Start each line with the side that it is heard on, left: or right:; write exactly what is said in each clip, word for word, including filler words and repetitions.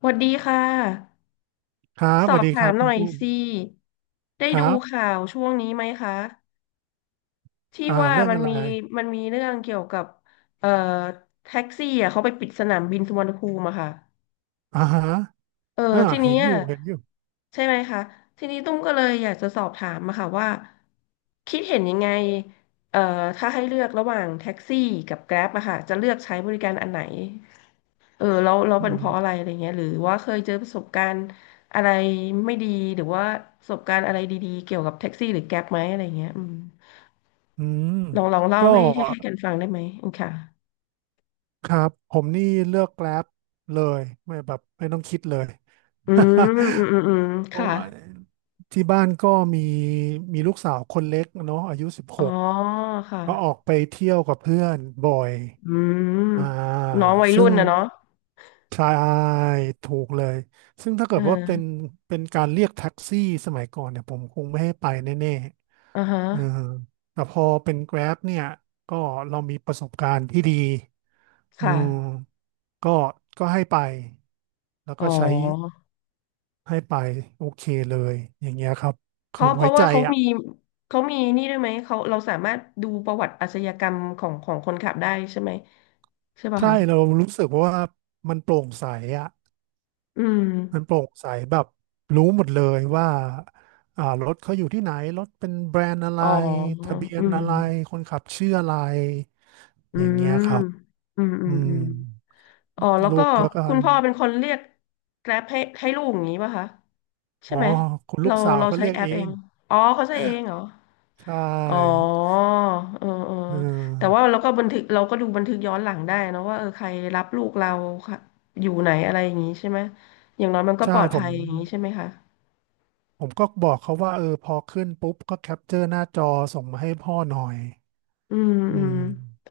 left: สวัสดีค่ะ
right: ครับ
left: ส
right: ส
left: อ
right: วัส
left: บ
right: ดีค
left: ถา
right: รั
left: ม
right: บ
left: ห
right: คุ
left: น่อ
right: ณ
left: ย
right: ตุ้ม
left: สิได้
right: ค
left: ดู
right: รับ
left: ข่าวช่วงนี้ไหมคะที่
right: อ่า
left: ว่า
right: เรื่อง
left: มัน
right: อะไร
left: มีมันมีเรื่องเกี่ยวกับเอ่อแท็กซี่อ่ะเขาไปปิดสนามบินสุวรรณภูมิอะค่ะ
right: อ่าฮะ
left: เออ
right: อ่า
left: ทีนี้
right: เห็นอ
left: อะ
right: ยู่เห็นอยู่
left: ใช่ไหมคะทีนี้ตุ้มก็เลยอยากจะสอบถามมาค่ะว่าคิดเห็นยังไงเอ่อถ้าให้เลือกระหว่างแท็กซี่กับแกร็บอะค่ะจะเลือกใช้บริการอันไหน เออแล้วแล้วเั
right: อื
left: น
right: ม
left: เพราะอะไรอะไรเงี้ยหรือว่าเคยเจอประสบการณ์อะไรไม่ดีหรือว่าประสบการณ์อะไรดีๆเกี่ยวกับแท็กซี่หรือแก๊ปไหมอะไรเงี้ยอืม
right: อืม
left: ลองลองเล่า
right: ก็
left: ให้ให้ให้กันฟังได้ไหมอืมค่ะ
right: ครับผมนี่เลือกแกร็บเลยไม่แบบไม่ต้องคิดเลย
left: อืมอืมอืมอืม
right: เพราะ
left: ค่ะ
right: ว่าที่บ้านก็มีมีลูกสาวคนเล็กเนาะอายุสิบห
left: อ๋อ
right: ก
left: ค่ะ
right: ก็ออกไปเที่ยวกับเพื่อนบ่อย
left: อื
right: อ่า
left: มน้องวัย
right: ซึ่
left: รุ่
right: ง
left: นนะเนาะ
right: ใช่ถูกเลย ซึ่งถ้า
left: เ
right: เกิดว่าเป็น
left: ออ
right: เป็นการเรียกแท็กซี่สมัยก่อนเนี่ยผมคงไม่ให้ไปแน่
left: อ่าฮะ
right: ๆเออแต่พอเป็น Grab เนี่ย ก็เรามีประสบการณ์ที่ดีอื
left: ค่ะ
right: มก็ก็ให้ไป แล้ว
left: อ๋อ
right: ก็ใช้ให้ไปโอเคเลย อย่างเงี้ยครับ
left: เพ
right: คือ
left: ราะเพ
right: ไว้
left: ราะ
right: ใจ
left: ว่าเขา
right: อ่ะ
left: มีเขามีนี่ด้วยไหมเขาเราสามารถดูประวัติอาชญากรรมของของคนขับได้ใช่ไหมใช่ป่ะ
right: ใช่
left: คะ
right: เรารู้สึกว่ามันโปร่งใสอ่ะ
left: อืม
right: มันโปร่งใสแบบรู้หมดเลยว่าอ่ารถเขาอยู่ที่ไหนรถเป็นแบรนด์อะไร
left: อ๋อ
right: ทะเบีย
left: อื
right: น
left: ม
right: อะไรคนขับชื่ออะไร
left: อื
right: อย่างเงี้ย
left: ม
right: ครับ
left: อืมอื
right: อื
left: มอื
right: ม
left: มอ๋อ แล้ว
right: ลู
left: ก็
right: กก็ก็
left: คุณพ่อเป็นคนเรียกแกร็บให้ให้ลูกอย่างนี้ป่ะคะใช่
right: อ๋อ
left: ไหม
right: คุณลู
left: เรา
right: กสาว
left: เรา
right: เขา
left: ใช้
right: เรียก
left: แอป
right: เอ
left: เอ
right: ง
left: งอ๋อเขาใช้เองเหรอ
right: ใช
left: อ๋อ
right: ่
left: เออเออ
right: เ
left: แต่ว่า
right: ออ
left: เราก็บันทึกเราก็ดูบันทึกย้อนหลังได้เนอะว่าเออใครรับลูกเราค่ะอยู่ไหนอะไรอย่างนี้ใช่ไหมอย่างน้อยมันก็
right: ใช่
left: ปลอด
right: ผ
left: ภั
right: ม
left: ยอย่างนี้ใช่ไหมคะ
right: ผมก็บอกเขาว่าเออพอขึ้นปุ๊บก็แคปเจอร์หน้าจอส่งมาให้พ่อหน่อย
left: อืม
right: อื
left: อื
right: ม
left: ม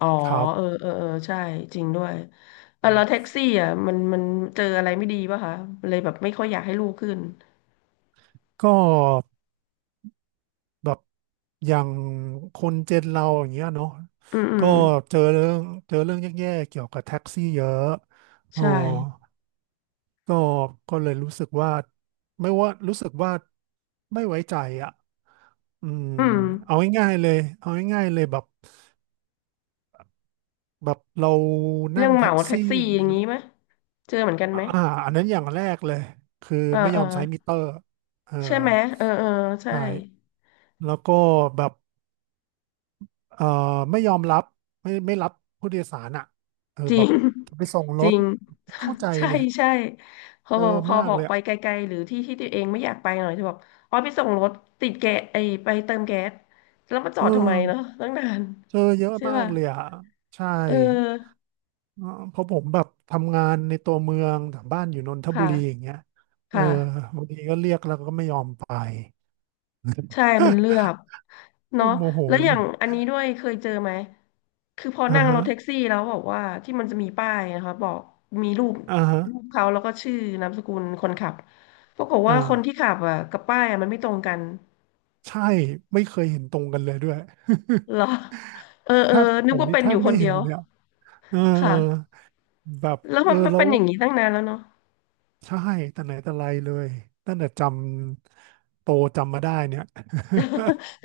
left: อ๋อ
right: ครั
left: เออ
right: บ
left: เออเออใช่จริงด้วยเออแล้วแท็กซี่อ่ะมันมันเจออะไรไม่ดีป่ะคะเลยแบบไม่ค่อยอยากให้ลูกขึ้น
right: ก็ แบบอย่างคนเจนเราอย่างเงี้ยเนาะ
left: อืมอื
right: ก็
left: ม
right: เจอเรื่องเจอเรื่องแย่ๆเกี่ยวกับแท็กซี่เยอะอ๋อ
left: ใช่
right: ก็ก็เลยรู้สึกว่าไม่ว่ารู้สึกว่าไม่ไว้ใจอ่ะอืม
left: อืม
right: เอาง่ายๆเลยเอาง่ายๆเลยแบบแบบเรา
left: เรื่
right: นั่
left: อ
right: ง
left: งเห
right: แท็
left: มา
right: ก
left: แท็ก
right: ซี่
left: ซี่อ
right: เนี่
left: ย่าง
right: ย
left: นี้ไหมเจอเหมือนกัน
right: อ่า
left: ไหม
right: อันนั้นอย่างแรกเลยคือ
left: เออ
right: ไม่
left: เอ
right: ย
left: อ
right: อมใช้มิเตอร์เออ
left: ใช่ไหมเออเออใช่
right: ใช่แล้วก็แบบ เอ่อไม่ยอมรับไม่ไม่รับผู้โดยสารอ่ะเออ
left: จริ
right: แบ
left: ง
right: บไปส่ง
left: จ
right: ร
left: ริ
right: ถ
left: ง
right: เข้าใจ
left: ใช่
right: เลย
left: ใช่พอ
right: เจ
left: บอก
right: อ
left: พอ
right: มา
left: บ
right: ก
left: อ
right: เล
left: ก
right: ย
left: ไป
right: อะ
left: ไกลๆหรือที่ที่ตัวเองไม่อยากไปหน่อยจะบอกอ๋อไปส่งรถติดแกสไอไปเติมแก๊สแล้วมาจอ
right: เออ
left: ดทำไมเนาะตั้งนาน
right: เจอเยอะ
left: ใช่
right: มา
left: ป่ะ
right: กเลยอ่ะใช่
left: เออ
right: เออเพราะผมแบบทำงานในตัวเมืองแต่บ้านอยู่นนทบุ
left: ค่ะ
right: รีอย่างเงี้ยเออ
left: ค่ะ
right: บางทีก็เรียกแล้วก็ไม่ยอมไป
left: ใช่มันเลือ กเนาะ
right: มันโมโห
left: แล้วอ
right: เล
left: ย่าง
right: ย
left: อันนี้ด้วยเคยเจอไหมคือพอ
right: อ่า
left: นั่งร
right: ฮะ
left: ถแท็กซี่แล้วบอกว่าที่มันจะมีป้ายนะคะบอกมีรูป
right: อ่าฮะ
left: รูปเขาแล้วก็ชื่อนามสกุลคนขับปรากฏ
right: อ่า
left: ว่าคนที่ขับอ่ะกับป้ายอ่ะมันไม่ตรงกัน
right: ใช่ไม่เคยเห็นตรงกันเลยด้วย
left: เหรอ เออเอ
right: แท
left: อ
right: บผ
left: นึก
right: ม
left: ว่า
right: นี่
left: เป็น
right: แท
left: อยู่
right: บ
left: ค
right: ไม่
left: นเดี
right: เห็
left: ย
right: น
left: ว
right: เลยอะเออ
left: ค่ะ
right: แบบ
left: แล้ว
right: เอ
left: มัน
right: อแล้
left: เป็น
right: ว
left: อย่างนี้ตั้งนานแล้วเนาะ
right: ใช่แต่ไหนแต่ไรเลยตั้งแต่จำโตจำมาได้เนี่ย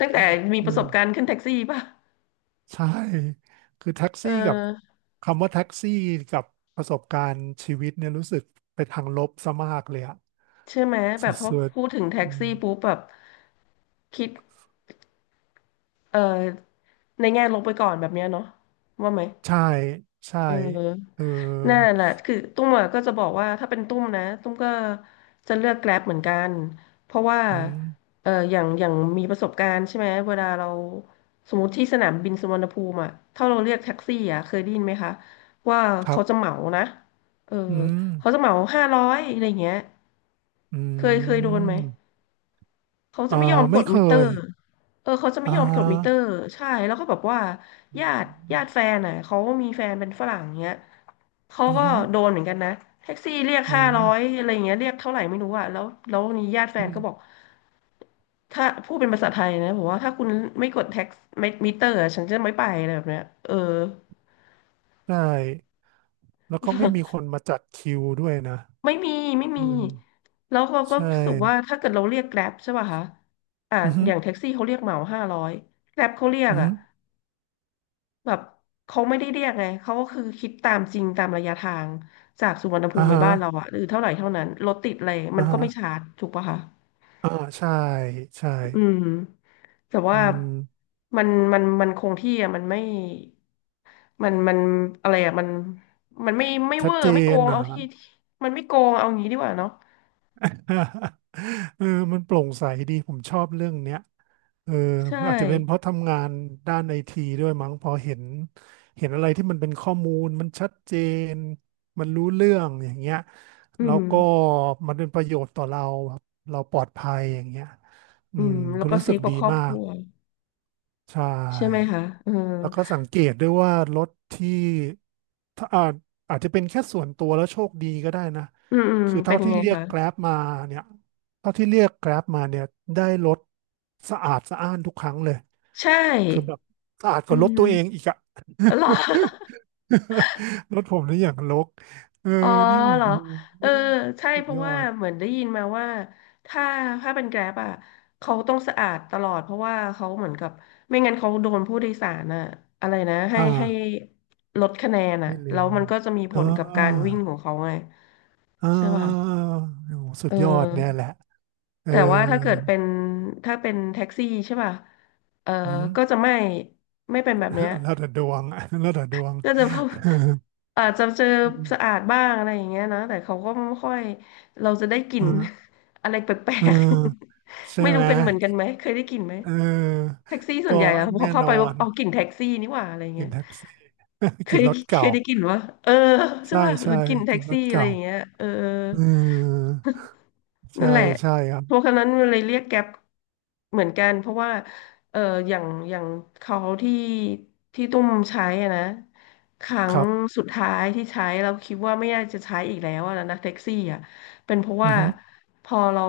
left: ตั้งแต่มี
right: เอ
left: ป
right: อ
left: ระสบการณ์ขึ้นแท็กซี่ป่ะ
right: ใช่ คือแท็ก
left: เอ
right: ซี่กับ
left: อ
right: คำว่าแท็กซี่กับประสบการณ์ชีวิตเนี่ยรู้สึกไปทางลบซะมากเลยอะ
left: ใช่ไหมแบ
right: สุ
left: บพอ
right: ด
left: พูดถึง
right: ๆ
left: แท็
right: อื
left: ก
right: ม
left: ซี่ปุ๊บแบบคิด เออ ในแง่ลบไปก่อนแบบเนี้ยเนาะว่าไหม
right: ใช่ใช่
left: เออ
right: เออ
left: นั่นแหละคือตุ้มอะก็จะบอกว่าถ้าเป็นตุ้มนะตุ้มก็จะเลือกแกร็บเหมือนกันเพราะว่า
right: อืม
left: เอออย่างอย่างมีประสบการณ์ใช่ไหมเวลาเราสมมติที่สนามบินสุวรรณภูมิอ่ะถ้าเราเรียกแท็กซี่อ่ะเคยได้ยินไหมคะว่า
right: ครั
left: เขา
right: บ
left: จะเหมานะเออ
right: อืม
left: เขาจะเหมาห้าร้อยอะไรเงี้ย
right: อื
left: เคยเคยโดนไหม
right: ม
left: เขาจะ
right: อ่า
left: ไม่ยอมก
right: ไม่
left: ด
right: เค
left: มิเตอ
right: ย
left: ร์เออเขาจะไม่
right: อ่
left: ยอมกดมิเตอ
right: า
left: ร์ใช่ แล้วก็แบบว่า
right: อ
left: ญาติ
right: ื
left: ญา
right: ม
left: ติแฟนอ่ะเขามีแฟนเป็นฝรั่งเงี้ยเขา
right: อื
left: ก็โด
right: ม
left: นเหมือนกันนะแท็กซี่เรียก
right: อื
left: ห้า
right: ม
left: ร้อยอะไรเงี้ยเรียกเท่าไหร่ไม่รู้อ่ะแล้วแล้วนี่ญาติแฟ
right: อื
left: นก็บอก
right: ม
left: ถ้าพูดเป็นภาษาไทยนะบอกว่าถ้าคุณไม่กดแท็กไม่มิเตอร์อะฉันจะไม่ไปอะไรแบบเนี้ยเออ
right: ใช่ แล้วก็ไม่มีคน มาจัดคิวด้วยนะ
left: ไม่มีไม่
right: อื
left: มี
right: ม
left: แล้วเราก็
right: ใช่
left: รู้สึกว่าถ้าเกิดเราเรียกแกร็บใช่ป่ะคะอ่า
right: อือฮึ
left: อย่างแท็กซี่เขาเรียกเหมาห้าร้อยแกร็บเขาเรียก
right: อือ
left: อ่ะ
right: ฮึ
left: แบบเขาไม่ได้เรียกไงเขาก็คือคิดตามจริงตามระยะทางจากสุวรรณภู
right: อ่า
left: มิไป
right: ฮะ
left: บ้านเราอะหรือเท่าไหร่เท่านั้นรถติดอะไรมั
right: อ่า
left: นก็
right: ฮะ
left: ไม่ชาร์จถูกปะคะ
right: อ่าใช่ ใช่
left: อืมแต่
right: อื
left: ว่า
right: ม
left: มันมันมันคงที่อะมันไม่มันมันอะไรอะมันมันไม่ไม่
right: ชั
left: เว
right: ด
left: อ
right: เจ
left: ร์ไม่โก
right: น
left: ง
right: นะ
left: เอา
right: ฮะ
left: ที่ ที่มันไม่โกงเอางี้ดีกว่าเนาะ
right: เออมันโปร่งใสดีผมชอบเรื่องเนี้ย เออ
left: ใช่
right: อาจจะเป็นเพราะทำงานด้านไอทีด้วยมั้งพอเห็นเห็นอะไรที่มันเป็นข้อมูลมันชัดเจนมันรู้เรื่องอย่างเงี้ย
left: อื
right: แล้ว
left: ม
right: ก็มันเป็นประโยชน์ต่อเราแบบเราปลอดภัยอย่างเงี้ยอื
left: อื
right: ม
left: มแล้
right: ก็
left: วก็
right: รู้สึ
left: ซื้อ
right: ก
left: กั
right: ดี
left: บครอบ
right: มา
left: ค
right: ก
left: รัว
right: ใช่
left: ใช่ไหมคะเออ
right: แล้วก็สังเกตด้วยว่ารถที่ถ้าอาจอาจจะเป็นแค่ส่วนตัวแล้วโชคดีก็ได้นะ
left: อืมอืม
right: คือ
left: เป็
right: เท่า
left: นยัง
right: ที่
left: ไง
right: เรียก
left: คะ
right: แกร็บมาเนี่ยเท่าที่เรียกแกร็บมาเนี่ยได้รถสะอาดสะอ้านทุกครั้งเลย
left: ใช
right: คือแบ
left: ่
right: บสะอาดก
left: อื
right: ว่ารถตัวเอง
left: ม
right: อีกอะ
left: เหรอ
right: รถผมนี่อย่างรกเออ
left: อ๋อ
right: นี่โอ้
left: เหรอ
right: โห
left: เออใช่
right: สุ
left: เพ
right: ด
left: ราะ
right: ยอ
left: ว่า
right: ด
left: เหมือนได้ยินมาว่าถ้าถ้าเป็นแกร็บอ่ะเขาต้องสะอาดตลอดเพราะว่าเขาเหมือนกับไม่งั้นเขาโดนผู้โดยสารอ่ะอะไรนะให้
right: อ่า
left: ให้ลดคะแนนอ่ะ
right: ไม่เลื
left: แล้วมันก็จะมีผล
right: อ่า
left: กับการวิ่งของเขาไง
right: อ่
left: ใช่ป่ะ
right: าโอ้โหสุด
left: เอ
right: ยอดเนี่ย
left: อ
right: แหละเออ
left: แต่ว่าถ้าเกิดเป็นถ้าเป็นแท็กซี่ใช่ป่ะเออ
right: อืม
left: ก็จะไม่ไม่เป็นแบบเนี้ย
right: แล้วแต่ดวง แล้วแต่ดวง
left: ก็จะพบอาจจะเจอสะอาดบ้างอะไรอย่างเงี้ยนะแต่เขาก็ไม่ค่อยเราจะได้กลิ่
right: เอ
left: น
right: อ
left: อะไรแปล
right: เอ
left: ก
right: อ
left: ๆ
right: ใช่
left: ไม่
right: ไห
left: รู้
right: ม
left: เป็นเหมือนกันไหมเคยได้กลิ่นไหม
right: เออ
left: แท็กซี่ส่วน
right: ก็
left: ใหญ่อะพอ
right: แน่
left: เข้า
right: น
left: ไป
right: อ
left: ว่า
right: น
left: เอากลิ่นแท็กซี่นี่หว่าอะไร
right: กิ
left: เงี้
right: น
left: ย
right: แท็กซี่
left: เค
right: กิ
left: ย
right: น
left: ได้
right: รถ
left: เค
right: เก่า
left: ยได้กลิ่นวะเออใช่
right: ใช่
left: ป่ะหรื
right: ใช่
left: อกลิ่นแท็
right: กิ
left: ก
right: นร
left: ซี่
right: ถ
left: อะไร
right: เก่า
left: อย่างเงี้ยเออ
right: เออใช่
left: นั่นแหละ
right: ใช่ครับ
left: เพราะฉะนั้นมันเลยเรียกแก๊ปเหมือนกันเพราะว่าเอออย่างอย่างเขาที่ที่ตุ้มใช้อะนะครั้
right: ค
left: ง
right: รับ
left: สุดท้ายที่ใช้เราคิดว่าไม่น่าจะใช้อีกแล้วอะนะแท็กซี่อะเป็นเพราะ
right: อื
left: ว่า
right: อหือ
left: พอเรา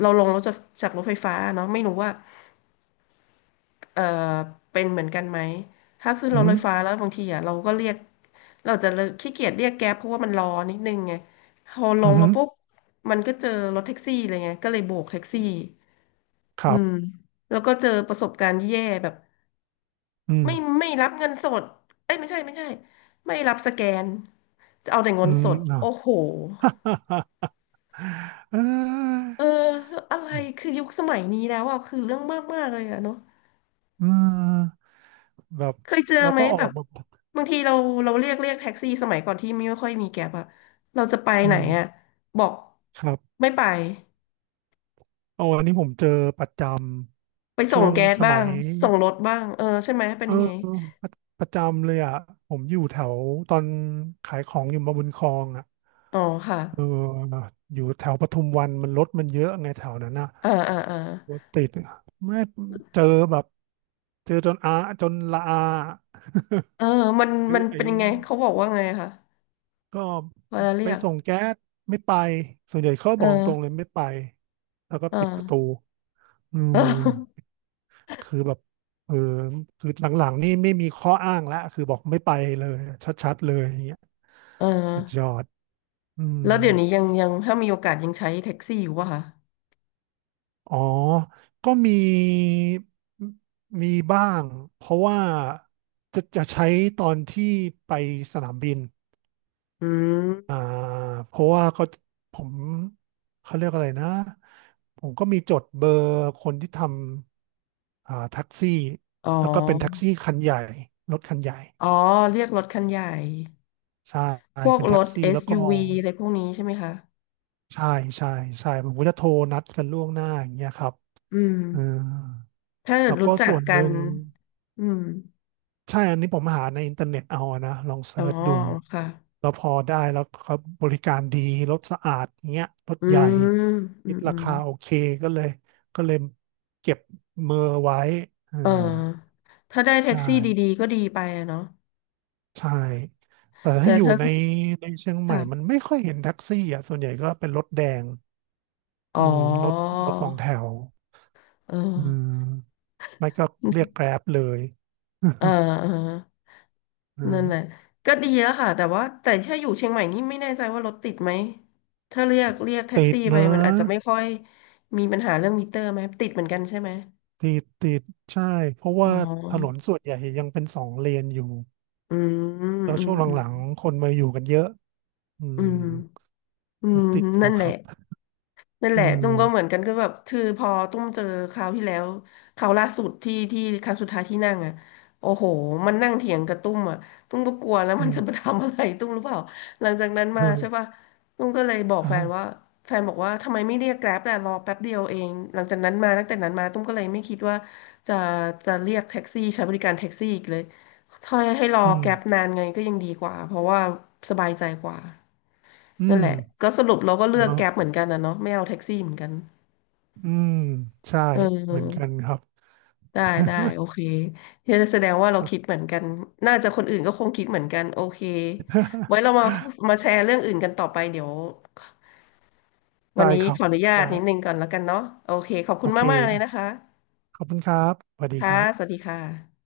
left: เราลงรถจากจากรถไฟฟ้าเนาะไม่รู้ว่า เอ่อเป็นเหมือนกันไหมถ้าขึ้น
right: อื
left: ร
right: อ
left: ถ
right: หื
left: ไฟ
right: อ
left: ฟ้าแล้วบางทีอ่ะเราก็เรียกเราจะเลิกขี้เกียจเรียกแก๊ปเพราะว่ามันรอนิดนึงไงพอล
right: อื
left: ง
right: อหื
left: มา
right: อ
left: ปุ๊บมันก็เจอรถแท็กซี่เลยไงก็เลยโบกแท็กซี่
right: ค
left: อื
right: รั
left: ม
right: บ
left: แล้วก็เจอประสบการณ์แย่แบบ
right: อื
left: ไม่
right: ม
left: ไม่รับเงินสดเอ้ยไม่ใช่ไม่ใช่ไม่รับสแกนจะเอาแต่เงิ
right: อื
left: นส
right: ม
left: ด
right: เอา
left: โอ้โห
right: เอ้
left: เอออะไร
right: ย
left: คือยุคสมัยนี้แล้วอ่ะคือเรื่องมากมากเลยอะเนาะ
right: อืมแบบ
left: เคยเจอ
right: แล้ว
left: ไหม
right: ก็ออ
left: แบ
right: ก
left: บ
right: มา
left: บางทีเราเราเรียกเรียกแท็กซี่สมัยก่อนที่ไม่ค่อยมีแก๊ปอะเราจะไปไห
right: อื
left: น
right: ม
left: อะบอก
right: ครับ
left: ไม่ไป
right: โอ้อันนี้ผมเจอประจ
left: ไป
right: ำ
left: ส่
right: ช่ว
left: ง
right: ง
left: แก๊ส
right: ส
left: บ้า
right: มั
left: ง
right: ย
left: ส่งรถบ้างเออใช่ไหมเป็น
right: เออ
left: ยังไง
right: ประประจำเลยอ่ะผมอยู่แถวตอนขายของอยู่มาบุญครองอ่ะ
left: อ๋อค่ะ
right: เอออยู่แถวปทุมวันมันรถมันเยอะไงแถวนั้นนะ
left: เออเออเออ
right: รถติดไม่เจอแบบเจอจนอาจนละอา
left: เออมัน
right: ไอ้
left: มัน
right: ไอ้
left: เป็นยังไงเขาบอกว่าไงคะ
right: ก็
left: เวลาเรี
right: ไป
left: ยก
right: ส่งแก๊สไม่ไปส่วนใหญ่เขา
left: เอ
right: บอกตรงๆเล
left: อ
right: ยไม่ไปแล้วก็
left: เออ
right: ปิดประตูอื
left: เอ
right: ม
left: อ
right: คือแบบเออคือหลังๆนี่ไม่มีข้ออ้างแล้วคือบอกไม่ไปเลยชัดๆเลยอย่างเงี้ย
left: เออ
right: สุดยอดอืม
left: แล้วเดี๋ยวนี้ยังยังถ้ามีโอกาสยังใช้แท็กซี่อยู่ป่ะคะ
right: อ๋อ ก็มีมีบ้างเพราะว่าจะจะใช้ตอนที่ไปสนามบิน
left: อื
right: อ่า
left: ม
right: เพราะว่าก็ผมเขาเรียกอะไรนะผมก็มีจดเบอร์คนที่ทำอ่าแท็กซี่
left: อ๋อ
right: แล้วก็เป็นแท็กซี่คันใหญ่รถคันใหญ่
left: อ๋อเรียกรถคันใหญ่
right: ใช่
left: พวก
right: เป็น
left: ร
right: แท็ก
left: ถ
right: ซี่แล้วก็
left: เอส ยู วี อสยูวีอะไรพวกนี้ใช่ไหมคะ
right: ใช่ใช่ใช่ผมก็จะโทรนัดกันล่วงหน้าอย่างเงี้ยครับ
left: อืม
right: เออ
left: ถ้าเกิ
right: แล้
left: ด
right: วก็
left: รู้จัก
right: ส่วนห
left: กัน
right: นึ่ง
left: อืม
right: ใช่อันนี้ผมหาในอินเทอร์เน็ตเอาอะนะลอง
left: อ๋
right: เซิ
left: อ
right: ร์ชดู
left: ค่ะ
right: แล้วพอได้แล้วเขาบริการดีรถสะอาดอย่างเงี้ยรถ
left: อื
right: ใหญ่
left: มอื
right: คิด
left: มอื
right: รา
left: ม
right: คาโอเคก็เลยก็เลยเก็บเมอร์ไว้เออ
left: เออถ้าได้แท็
right: ใช่
left: กซี่ดีๆก็ดีไปอะเนาะ
right: ใช่แต่
left: แต่
right: ถ้าอยู่
left: ถ้า
right: ในในเชียงใหม่มัน
left: ค่ะ
right: ไม่ค่อยเห็นแท็กซี่อ่ะส่วนใหญ่ก็เป็นรถแดง
left: อ๋อ
right: อืมรถรถสองแถว
left: เออ
right: อืมไม่ก็เรียกแกร็บเลย
left: เออเอ อ
right: อื
left: นั่นแหละ
right: ม
left: ก็ดีแล้ค่ะแต่ว่า แต่ถ้าอยู่เชียงใหม่นี่ไม่แน่ใจว่ารถติดไหมถ้าเรียกเรียกแท็ก
right: ติด
left: ซี่ไป
right: นะ
left: มันอาจจะไม่ค่อยมีปัญหาเรื่องมิเตอร์ไหมติดเหมือนกันใช่ไหม
right: ติดติดใช่เพราะ
left: อ๋อ
right: ว่าถนนส่วนใหญ่ยังเป็นสองเลนอยู่
left: อืมอืม
right: แล้ว
left: อื
right: ช่วงห
left: ม
right: ลังๆคนมาอยู่กันเยอะอื
left: อื
right: ม
left: มอื
right: รถ
left: ม
right: ติดอ
left: นั่
right: ยู่
left: นแห
right: ค
left: ละ
right: รับ
left: นั่นแห
right: อื
left: ละตุ้มก็เหมือน
right: ม
left: กันก็แบบคือพอตุ้มเจอคราวที่แล้วคราวล่าสุดที่ที่ครั้งสุดท้ายที่นั่งอ่ะโอ้โหมันนั่งเถียงกับตุ้มอ่ะตุ้มก็กลัวแล้ว
right: อื
left: มัน
right: ม
left: จะมาทำอะไรตุ้มหรู้เปล่าหลังจากนั้น
right: อื
left: มาใช่
right: ม
left: ป่ะตุ้มก็เลยบอกแฟนว่า
right: อ่า
left: แฟนบอกว่าทำไมไม่เรียกแกร็บล่ะรอแป๊บเดียวเองหลังจากนั้นมาตั้งแต่นั้นมาตุ้มก็เลยไม่คิดว่าจะจะเรียกแท็กซี่ใช้บริการแท็กซี่อีกเลยถ้าให้รอ
right: อืม
left: แกร็บนานไงก็ยังดีกว่าเพราะว่าสบายใจกว่า
right: อื
left: นั่น
right: ม
left: แหละ ก็สรุปเราก็เลือก
right: เนาะ
left: แก๊ปเหมือนกันนะเนาะไม่เอาแท็กซี่เหมือนกัน
right: อืมใช่
left: เ
right: เหมือน
left: อ
right: กั
left: อ
right: นครับ
left: ได้ได้ โอเคเฮ้ยแสดงว่า
right: ค
left: เรา
right: รับ
left: คิดเหมือนกัน น่าจะคนอื่นก็คงคิดเหมือนกันโอเค ไว้เรา มามาแชร์เรื่องอื่นกันต่อไป เดี๋ยววัน
right: ได้
left: นี้
right: ครั
left: ข
right: บ
left: ออนุญาต
right: ได้
left: นิดนึงก่อนแล้วกันเนาะโอเคขอบคุ
right: โอ
left: ณ
right: เค
left: มากๆเลยนะคะ
right: ขอบคุณครับสวัสดี
left: ค่ะ
right: ครับ
left: สวัสดีค่ะ